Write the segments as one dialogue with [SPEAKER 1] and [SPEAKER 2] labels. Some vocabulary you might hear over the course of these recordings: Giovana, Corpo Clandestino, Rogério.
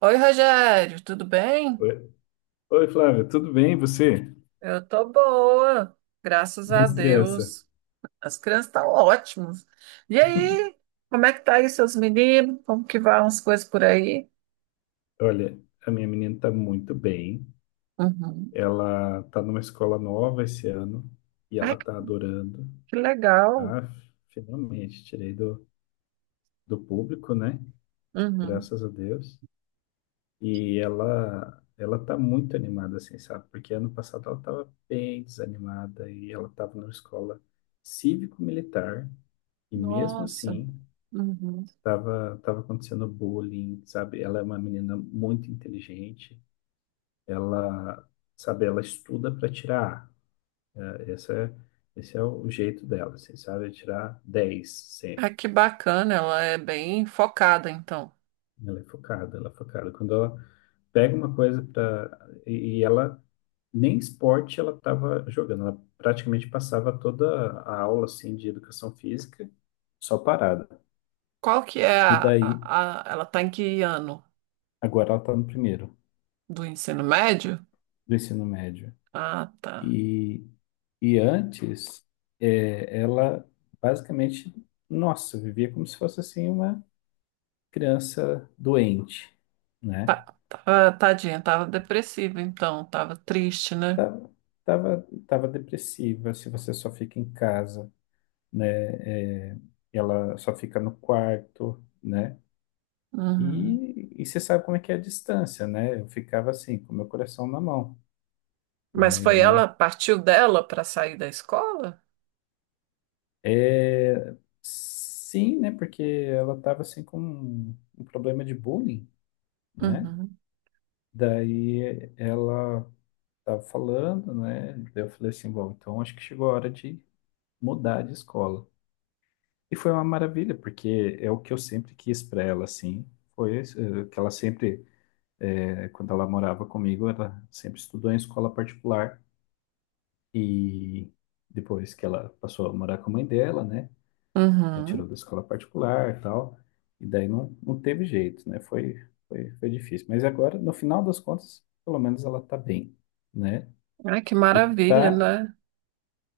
[SPEAKER 1] Oi, Rogério, tudo bem?
[SPEAKER 2] Oi, Oi, Flávia, tudo bem? E você?
[SPEAKER 1] Eu tô boa, graças a
[SPEAKER 2] Minhas crianças.
[SPEAKER 1] Deus. As crianças estão ótimas. E aí, como é que tá aí seus meninos? Como que vão as coisas por aí?
[SPEAKER 2] Olha, a minha menina está muito bem.
[SPEAKER 1] Uhum.
[SPEAKER 2] Ela está numa escola nova esse ano e ela
[SPEAKER 1] Ai, que
[SPEAKER 2] está adorando.
[SPEAKER 1] que legal.
[SPEAKER 2] Ah, finalmente tirei do público, né?
[SPEAKER 1] Uhum.
[SPEAKER 2] Graças a Deus. E ela está muito animada, assim, sabe? Porque ano passado ela estava bem desanimada e ela estava numa escola cívico-militar e mesmo
[SPEAKER 1] Nossa.
[SPEAKER 2] assim
[SPEAKER 1] Uhum.
[SPEAKER 2] tava acontecendo bullying, sabe? Ela é uma menina muito inteligente, ela, sabe, ela estuda para tirar A. Esse é o jeito dela, assim, sabe? É tirar 10 sempre.
[SPEAKER 1] Ai, que bacana, ela é bem focada, então.
[SPEAKER 2] Ela é focada, ela é focada. Quando ela pega uma coisa para e ela nem esporte ela estava jogando, ela praticamente passava toda a aula assim de educação física só parada.
[SPEAKER 1] Qual que é
[SPEAKER 2] E daí,
[SPEAKER 1] a- Ela tá em que ano
[SPEAKER 2] agora ela está no primeiro
[SPEAKER 1] do ensino médio?
[SPEAKER 2] do ensino médio.
[SPEAKER 1] Ah, tá.
[SPEAKER 2] E E antes, ela basicamente, nossa, vivia como se fosse assim uma criança doente, né?
[SPEAKER 1] Tá, tá, tadinha, tava depressiva, então, tava triste, né?
[SPEAKER 2] Tava, tava depressiva, se você só fica em casa, né? É, ela só fica no quarto, né?
[SPEAKER 1] Uhum.
[SPEAKER 2] E você sabe como é que é a distância, né? Eu ficava assim, com meu coração na mão,
[SPEAKER 1] Mas
[SPEAKER 2] né? Eu
[SPEAKER 1] foi ela,
[SPEAKER 2] não.
[SPEAKER 1] partiu dela para sair da escola?
[SPEAKER 2] É, sim, né? Porque ela tava assim com um problema de bullying, né?
[SPEAKER 1] Uhum.
[SPEAKER 2] Daí ela estava falando, né? Daí eu falei assim, bom, então acho que chegou a hora de mudar de escola. E foi uma maravilha, porque é o que eu sempre quis para ela, assim. Foi esse, que ela sempre, quando ela morava comigo, ela sempre estudou em escola particular. E depois que ela passou a morar com a mãe dela, né? Ela tirou
[SPEAKER 1] Uhum.
[SPEAKER 2] da escola particular e tal. E daí não, não teve jeito, né? Foi difícil. Mas agora, no final das contas, pelo menos ela está bem, né?
[SPEAKER 1] Ai, que
[SPEAKER 2] E
[SPEAKER 1] maravilha,
[SPEAKER 2] tá,
[SPEAKER 1] né?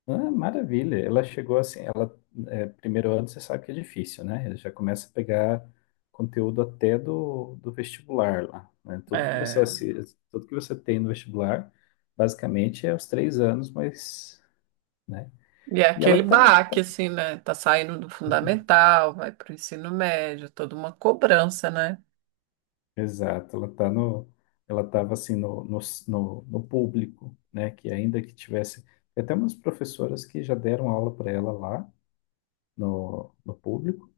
[SPEAKER 2] maravilha. Ela chegou assim, ela é, primeiro ano você sabe que é difícil, né? Ela já começa a pegar conteúdo até do vestibular lá, né? Tudo que você
[SPEAKER 1] É,
[SPEAKER 2] assi- tudo que você tem no vestibular, basicamente é os 3 anos, mas, né?
[SPEAKER 1] e é
[SPEAKER 2] E ela
[SPEAKER 1] aquele baque,
[SPEAKER 2] tá-
[SPEAKER 1] assim, né? Tá saindo do fundamental, vai para o ensino médio, toda uma cobrança, né?
[SPEAKER 2] exato, ela ela tava assim no público, né? Que ainda que tivesse, tem até umas professoras que já deram aula para ela lá no público.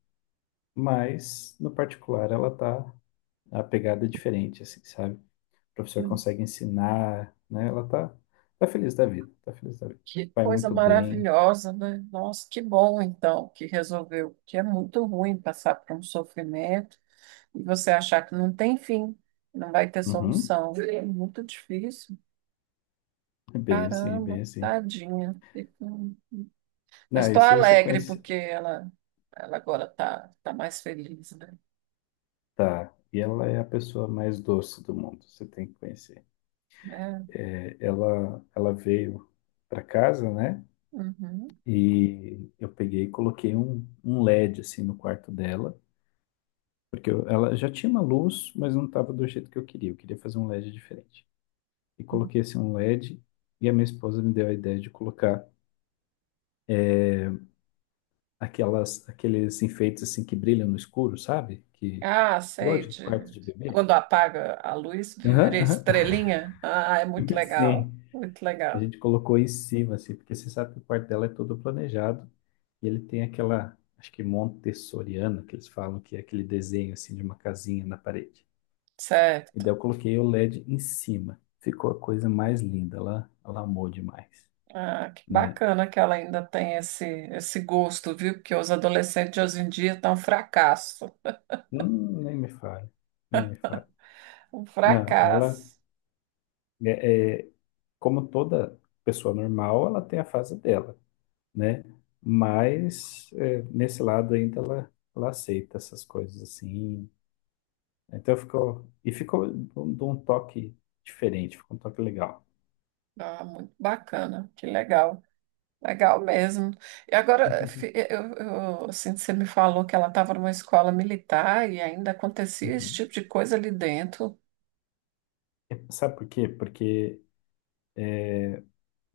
[SPEAKER 2] Mas, no particular, ela tá a pegada é diferente, assim, sabe? O professor
[SPEAKER 1] Hum.
[SPEAKER 2] consegue ensinar, né? Ela tá feliz da vida, tá feliz da vida.
[SPEAKER 1] Que
[SPEAKER 2] Vai
[SPEAKER 1] coisa
[SPEAKER 2] muito bem.
[SPEAKER 1] maravilhosa, né? Nossa, que bom então que resolveu, que é muito ruim passar por um sofrimento e você achar que não tem fim, não vai ter
[SPEAKER 2] Uhum.
[SPEAKER 1] solução. É muito difícil.
[SPEAKER 2] É bem assim, é bem
[SPEAKER 1] Caramba,
[SPEAKER 2] assim.
[SPEAKER 1] tadinha. Mas
[SPEAKER 2] Não, e
[SPEAKER 1] estou
[SPEAKER 2] se você
[SPEAKER 1] alegre
[SPEAKER 2] conhecer.
[SPEAKER 1] porque ela agora está tá tá mais feliz, né?
[SPEAKER 2] Tá, e ela é a pessoa mais doce do mundo, você tem que conhecer.
[SPEAKER 1] Né?
[SPEAKER 2] É, ela veio para casa, né?
[SPEAKER 1] Uhum.
[SPEAKER 2] E eu peguei e coloquei um LED, assim, no quarto dela. Porque ela já tinha uma luz, mas não estava do jeito que eu queria. Eu queria fazer um LED diferente. E
[SPEAKER 1] Uhum.
[SPEAKER 2] coloquei assim um LED e D, e a minha esposa me deu a ideia de colocar aquelas aqueles enfeites assim que brilham no escuro, sabe? Que
[SPEAKER 1] Ah,
[SPEAKER 2] igual
[SPEAKER 1] sei,
[SPEAKER 2] de quarto
[SPEAKER 1] de
[SPEAKER 2] de bebê.
[SPEAKER 1] quando apaga a luz, vira
[SPEAKER 2] Aham, aham.
[SPEAKER 1] estrelinha. Ah, é muito legal,
[SPEAKER 2] Sim,
[SPEAKER 1] muito
[SPEAKER 2] a
[SPEAKER 1] legal.
[SPEAKER 2] gente colocou em cima assim, porque você sabe que o quarto dela é todo planejado e ele tem aquela acho que montessoriana que eles falam que é aquele desenho assim de uma casinha na parede. E
[SPEAKER 1] Certo.
[SPEAKER 2] daí eu coloquei o LED em cima. Ficou a coisa mais linda, ela amou demais,
[SPEAKER 1] Ah, que
[SPEAKER 2] né?
[SPEAKER 1] bacana que ela ainda tem esse gosto, viu? Porque os adolescentes de hoje em dia estão um fracasso.
[SPEAKER 2] Nem me fale, nem me fale.
[SPEAKER 1] Um
[SPEAKER 2] Não, ela
[SPEAKER 1] fracasso.
[SPEAKER 2] é como toda pessoa normal, ela tem a fase dela, né? Mas é, nesse lado ainda ela aceita essas coisas assim. Então ficou e ficou de um toque diferente, ficou um toque legal.
[SPEAKER 1] Ah, muito bacana, que legal. Legal mesmo. E agora, assim, você me falou que ela estava numa escola militar e ainda acontecia esse
[SPEAKER 2] Uhum.
[SPEAKER 1] tipo de coisa ali dentro.
[SPEAKER 2] É. Sabe por quê? Porque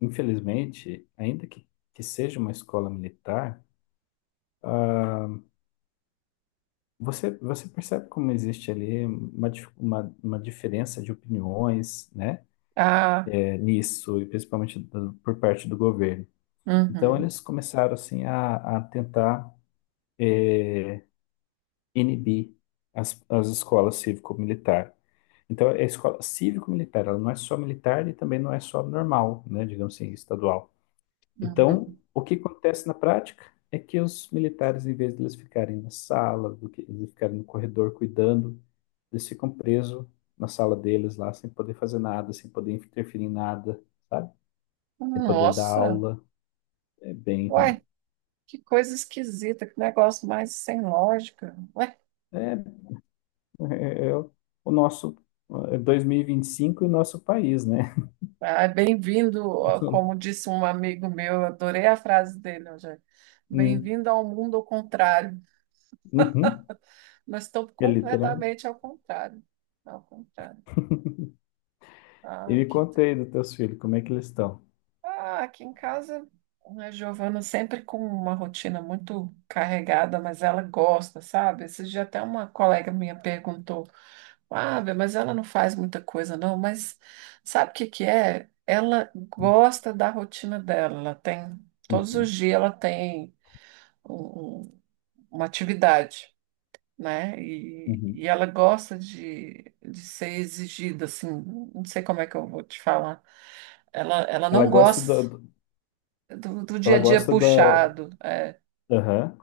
[SPEAKER 2] infelizmente, ainda que seja uma escola militar, você percebe como existe ali uma diferença de opiniões, né?
[SPEAKER 1] Ah,
[SPEAKER 2] Nisso, e principalmente por parte do governo. Então,
[SPEAKER 1] uhum,
[SPEAKER 2] eles começaram assim a tentar inibir as escolas cívico-militar. Então, a escola cívico-militar, ela não é só militar e também não é só normal, né, digamos assim, estadual. Então,
[SPEAKER 1] uhum.
[SPEAKER 2] o que acontece na prática é que os militares, em vez de eles ficarem na sala, do que eles ficarem no corredor cuidando, eles ficam presos na sala deles lá, sem poder fazer nada, sem poder interferir em nada, sabe? Sem poder dar
[SPEAKER 1] Nossa,
[SPEAKER 2] aula. É bem ruim.
[SPEAKER 1] ué, que coisa esquisita, que negócio mais sem lógica. Ué,
[SPEAKER 2] É, é o nosso é 2025 e vinte e cinco e nosso país, né?
[SPEAKER 1] ah, bem-vindo, ó, como disse um amigo meu, eu adorei a frase dele hoje.
[SPEAKER 2] Hum.
[SPEAKER 1] Bem-vindo ao mundo ao contrário.
[SPEAKER 2] Uhum.
[SPEAKER 1] Mas estou
[SPEAKER 2] É literalmente.
[SPEAKER 1] completamente ao contrário. Ao contrário.
[SPEAKER 2] E
[SPEAKER 1] Ah,
[SPEAKER 2] me
[SPEAKER 1] aqui,
[SPEAKER 2] conta aí dos teus filhos, como é que eles estão?
[SPEAKER 1] ah, aqui em casa, a Giovana sempre com uma rotina muito carregada, mas ela gosta, sabe? Esse dia até uma colega minha perguntou: ah, Bê, mas ela não faz muita coisa, não, mas sabe o que que é? Ela gosta da rotina dela, ela tem, todos os
[SPEAKER 2] Uhum,
[SPEAKER 1] dias ela tem um- um- uma atividade. Né? E,
[SPEAKER 2] uhum.
[SPEAKER 1] e ela gosta de ser exigida, assim, não sei como é que eu vou te falar. Ela
[SPEAKER 2] Ela
[SPEAKER 1] não
[SPEAKER 2] gosta da,
[SPEAKER 1] gosta
[SPEAKER 2] do-
[SPEAKER 1] do dia
[SPEAKER 2] ela
[SPEAKER 1] a dia
[SPEAKER 2] gosta da,
[SPEAKER 1] puxado, é.
[SPEAKER 2] Aham,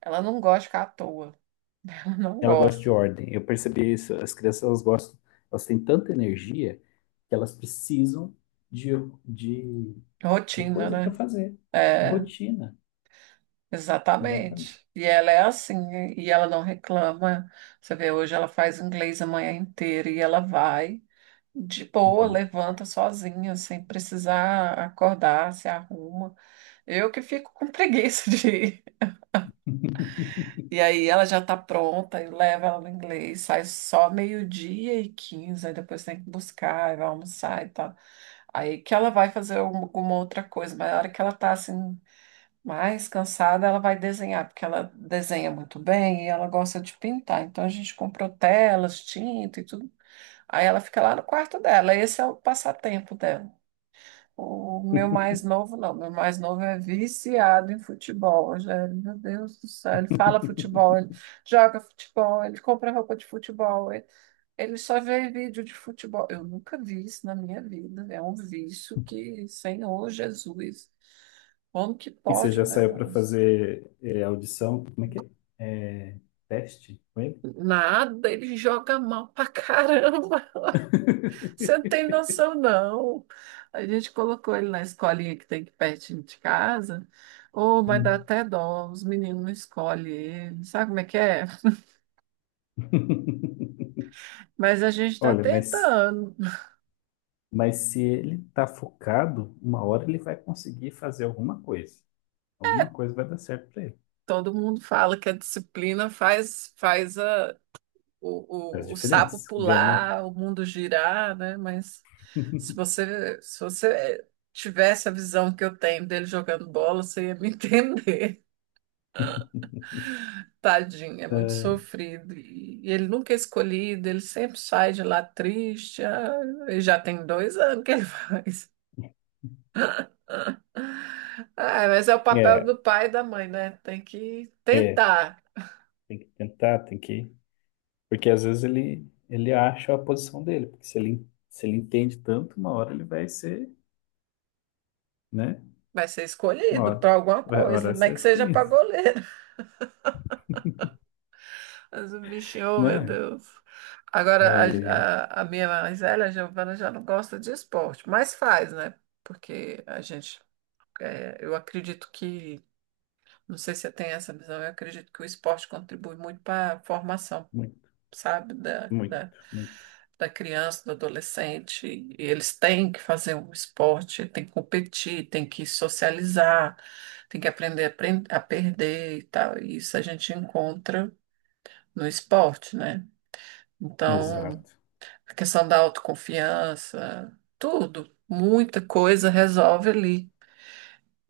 [SPEAKER 1] Ela não gosta de ficar à toa, ela não
[SPEAKER 2] ela gosta de
[SPEAKER 1] gosta.
[SPEAKER 2] ordem. Eu percebi isso. As crianças, elas gostam, elas têm tanta energia que elas precisam de, de de
[SPEAKER 1] Rotina,
[SPEAKER 2] coisa para
[SPEAKER 1] né?
[SPEAKER 2] fazer, de
[SPEAKER 1] É,
[SPEAKER 2] rotina, exatamente.
[SPEAKER 1] exatamente. E ela é assim, e ela não reclama. Você vê, hoje ela faz inglês a manhã inteira e ela vai de boa,
[SPEAKER 2] Uhum.
[SPEAKER 1] levanta sozinha, sem precisar acordar, se arruma. Eu que fico com preguiça de ir. E aí ela já tá pronta, eu levo ela no inglês, sai só meio-dia e quinze, aí depois tem que buscar, aí vai almoçar e tal. Aí que ela vai fazer um, alguma outra coisa, mas na hora que ela tá assim, mais cansada, ela vai desenhar, porque ela desenha muito bem e ela gosta de pintar. Então a gente comprou telas, tinta e tudo. Aí ela fica lá no quarto dela, esse é o passatempo dela. O meu mais novo, não. Meu mais novo é viciado em futebol, Rogério. Meu Deus do céu. Ele fala futebol, ele joga futebol, ele compra roupa de futebol. Ele só vê vídeo de futebol. Eu nunca vi isso na minha vida. É um vício que, Senhor Jesus, como que
[SPEAKER 2] E você
[SPEAKER 1] pode
[SPEAKER 2] já
[SPEAKER 1] um
[SPEAKER 2] saiu para
[SPEAKER 1] negócio?
[SPEAKER 2] fazer audição? Como é que é? É, teste com ele?
[SPEAKER 1] Nada, ele joga mal pra caramba. Você não tem noção, não. A gente colocou ele na escolinha que tem aqui pertinho de casa. Oh, mas dá
[SPEAKER 2] Hum.
[SPEAKER 1] até dó, os meninos não escolhem ele. Sabe como é que é? Mas a gente está
[SPEAKER 2] Olha, mas,
[SPEAKER 1] tentando.
[SPEAKER 2] mas se ele está focado, uma hora ele vai conseguir fazer alguma coisa. Alguma coisa vai dar certo para ele.
[SPEAKER 1] Todo mundo fala que a disciplina faz, faz
[SPEAKER 2] Faz
[SPEAKER 1] o sapo
[SPEAKER 2] diferença, ganha.
[SPEAKER 1] pular, o mundo girar, né? Mas se você tivesse a visão que eu tenho dele jogando bola, você ia me entender. Tadinho, é muito sofrido. E ele nunca é escolhido, ele sempre sai de lá triste. Ah, e já tem dois anos que ele faz. Ah, mas é o papel
[SPEAKER 2] É,
[SPEAKER 1] do pai e da mãe, né? Tem que
[SPEAKER 2] é
[SPEAKER 1] tentar.
[SPEAKER 2] tem que tentar, tem que Porque às vezes ele acha a posição dele, porque se ele entende tanto, uma hora ele vai ser, né?
[SPEAKER 1] Vai ser
[SPEAKER 2] Uma
[SPEAKER 1] escolhido
[SPEAKER 2] hora,
[SPEAKER 1] para alguma
[SPEAKER 2] uma hora
[SPEAKER 1] coisa,
[SPEAKER 2] vai
[SPEAKER 1] nem
[SPEAKER 2] ser
[SPEAKER 1] que seja para
[SPEAKER 2] escolhido,
[SPEAKER 1] goleiro. Mas o bichinho, oh, meu
[SPEAKER 2] né?
[SPEAKER 1] Deus. Agora,
[SPEAKER 2] Aí é
[SPEAKER 1] a minha mais velha, a Giovana, já não gosta de esporte, mas faz, né? Porque a gente, é, eu acredito que. Não sei se você tem essa visão. Eu acredito que o esporte contribui muito para a formação,
[SPEAKER 2] muito,
[SPEAKER 1] sabe,
[SPEAKER 2] muito, muito.
[SPEAKER 1] da criança, do adolescente. E eles têm que fazer um esporte, têm que competir, têm que socializar, têm que aprender a perder e tal. E isso a gente encontra no esporte, né? Então,
[SPEAKER 2] Exato.
[SPEAKER 1] a questão da autoconfiança, tudo, muita coisa resolve ali.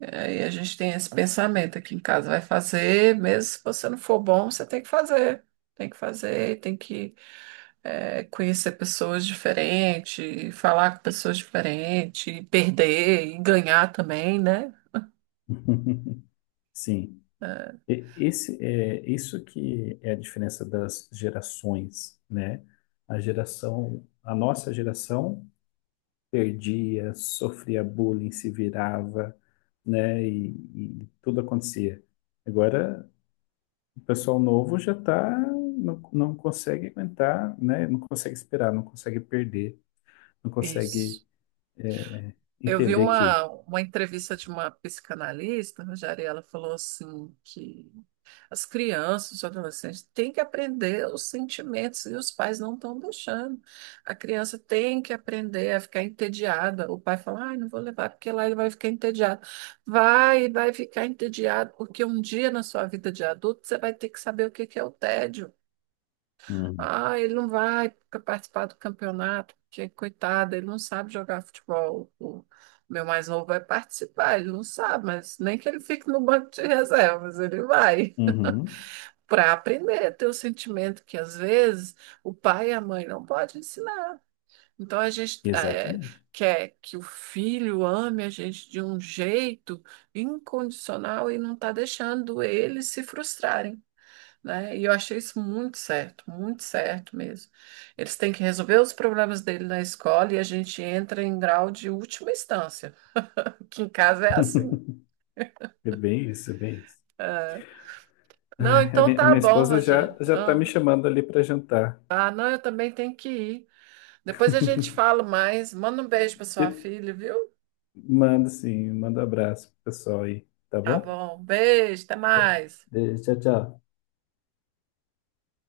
[SPEAKER 1] Aí a gente tem esse pensamento aqui em casa, vai fazer, mesmo se você não for bom, você tem que fazer. Tem que fazer, tem que conhecer pessoas diferentes, falar com pessoas diferentes, e perder e ganhar também, né?
[SPEAKER 2] Sim. Esse é isso que é a diferença das gerações, né? A nossa geração perdia, sofria bullying, se virava, né? E tudo acontecia. Agora, o pessoal novo já tá, não, não consegue aguentar, né? Não consegue esperar, não consegue perder, não consegue
[SPEAKER 1] Isso.
[SPEAKER 2] é,
[SPEAKER 1] Eu vi
[SPEAKER 2] entender que.
[SPEAKER 1] uma entrevista de uma psicanalista, Rogério, e ela falou assim que as crianças, os adolescentes têm que aprender os sentimentos e os pais não estão deixando. A criança tem que aprender a ficar entediada. O pai fala: ai, não vou levar porque lá ele vai ficar entediado. Vai ficar entediado, porque um dia na sua vida de adulto você vai ter que saber o que que é o tédio.
[SPEAKER 2] Uhum.
[SPEAKER 1] Ah, ele não vai participar do campeonato, porque coitado, ele não sabe jogar futebol. O meu mais novo vai participar, ele não sabe, mas nem que ele fique no banco de reservas, ele vai
[SPEAKER 2] Uhum.
[SPEAKER 1] para aprender a ter o sentimento que às vezes o pai e a mãe não podem ensinar. Então a gente
[SPEAKER 2] Exatamente.
[SPEAKER 1] quer que o filho ame a gente de um jeito incondicional e não está deixando eles se frustrarem. Né? E eu achei isso muito certo mesmo. Eles têm que resolver os problemas dele na escola e a gente entra em grau de última instância, que em casa é assim.
[SPEAKER 2] É bem isso, é bem isso.
[SPEAKER 1] Não,
[SPEAKER 2] A
[SPEAKER 1] então
[SPEAKER 2] minha, a
[SPEAKER 1] tá
[SPEAKER 2] minha
[SPEAKER 1] bom,
[SPEAKER 2] esposa já,
[SPEAKER 1] Rogério.
[SPEAKER 2] já tá me
[SPEAKER 1] Ah,
[SPEAKER 2] chamando ali para jantar.
[SPEAKER 1] ah, não, eu também tenho que ir. Depois a gente fala mais. Manda um beijo para sua
[SPEAKER 2] Eu
[SPEAKER 1] filha, viu?
[SPEAKER 2] mando sim, mando abraço pro pessoal aí, tá
[SPEAKER 1] Tá
[SPEAKER 2] bom?
[SPEAKER 1] bom. Beijo, até mais.
[SPEAKER 2] Tchau, tchau.